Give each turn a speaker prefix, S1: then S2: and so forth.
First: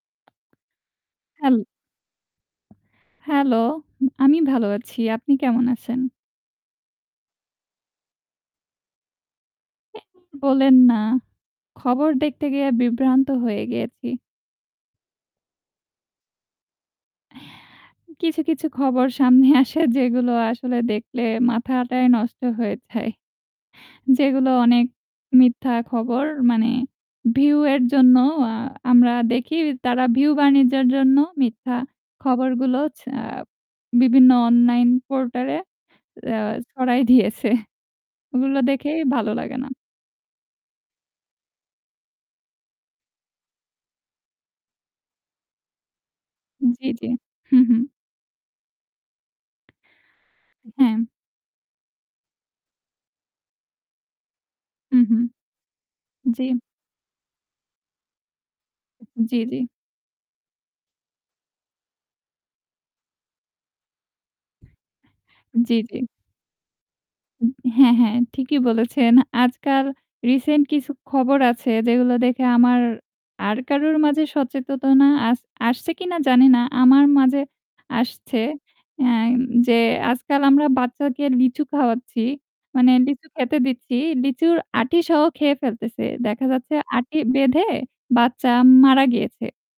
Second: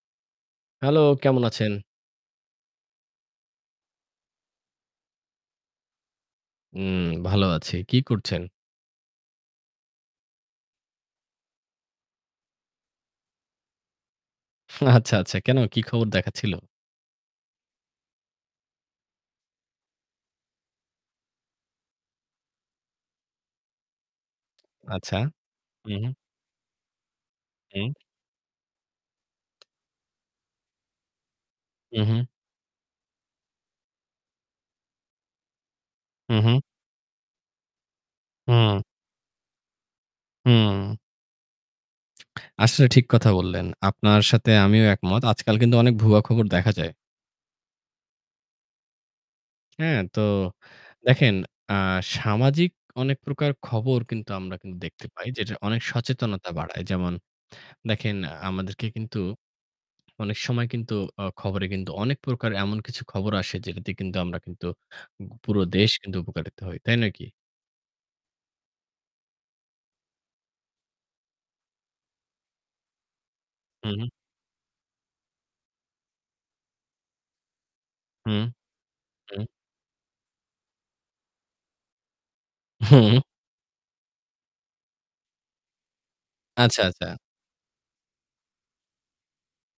S1: Hello কেমন
S2: হ্যাল
S1: আছেন?
S2: Hello. আমি ভালো আছি। আপনি কেমন আছেন?
S1: হুম, ভালো আছি। কি করছেন?
S2: অ্যাঁ বলেন না। খবর দেখতে গিয়ে বিভ্রান্ত হয়ে গিয়েছি।
S1: আচ্ছা, আচ্ছা কেন? কি খবর দেখাচ্ছিল?
S2: কিছু, কিছু খবর সামনে আসে যেগুলো আসলে দেখলে মাথাটাই নষ্ট হয়ে যায়। যেগুলো অনেক
S1: আচ্ছা।
S2: মিথ্যা
S1: উহু।
S2: খবর মানে ভিউ এর
S1: হুম।
S2: জন্য অ্যা আমরা দেখি তারা ভিউ বাণিজ্যের জন্য মিথ্যা
S1: উহু।
S2: খবরগুলো ছ বিভিন্ন অনলাইন পোর্টালে
S1: হু,
S2: আ
S1: হু।
S2: ছড়াই দিয়েছে। ওগুলো
S1: হু।
S2: দেখেই ভালো লাগে না।
S1: হুম। আসলে ঠিক কথা বললেন। আপনার সাথে আমিও একমত। আজকাল কিন্তু অনেক ভুয়া খবর দেখা
S2: জি,
S1: যায়।
S2: জি, হু, হু।
S1: হ্যাঁ তো
S2: হ্যাঁ।
S1: দেখেন অ্যা সামাজিক অনেক প্রকার খবর কিন্তু আমরা
S2: হু,
S1: দেখতে
S2: হু।
S1: পাই যেটা অনেক
S2: জ্বী।
S1: সচেতনতা বাড়ায়। যেমন দেখেন আমাদেরকে কিন্তু
S2: জ্বী, জ্বী।
S1: অনেক সময় কিন্তু অ্যা খবরে কিন্তু অনেক প্রকার এমন কিছু খবর আসে যেটাতে কিন্তু আমরা কিন্তু পুরো
S2: জ্বী,
S1: দেশ
S2: জ্বী।
S1: কিন্তু উপকারিত হই। তাই নয় কি?
S2: হ্যাঁ, হ্যাঁ ঠিকই বলেছেন। আজকাল রিসেন্ট কিছু খবর আছে যেগুলো দেখে আমার আর
S1: হু,
S2: কারুর
S1: হু।
S2: মাঝে সচেতনা আস আসছে কিনা জানি না। আমার মাঝে আসছে
S1: হুম,
S2: আ
S1: হুম।
S2: যে, আজকাল আমরা বাচ্চাকে লিচু খাওয়াচ্ছি। মানে
S1: হুম।
S2: লিচু খেতে দিচ্ছি লিচুর আটি সহ খেয়ে ফেলতেছে। দেখা যাচ্ছে
S1: আচ্ছা, আচ্ছা।
S2: আঁটি বেঁধে বাচ্চা মারা গিয়েছে।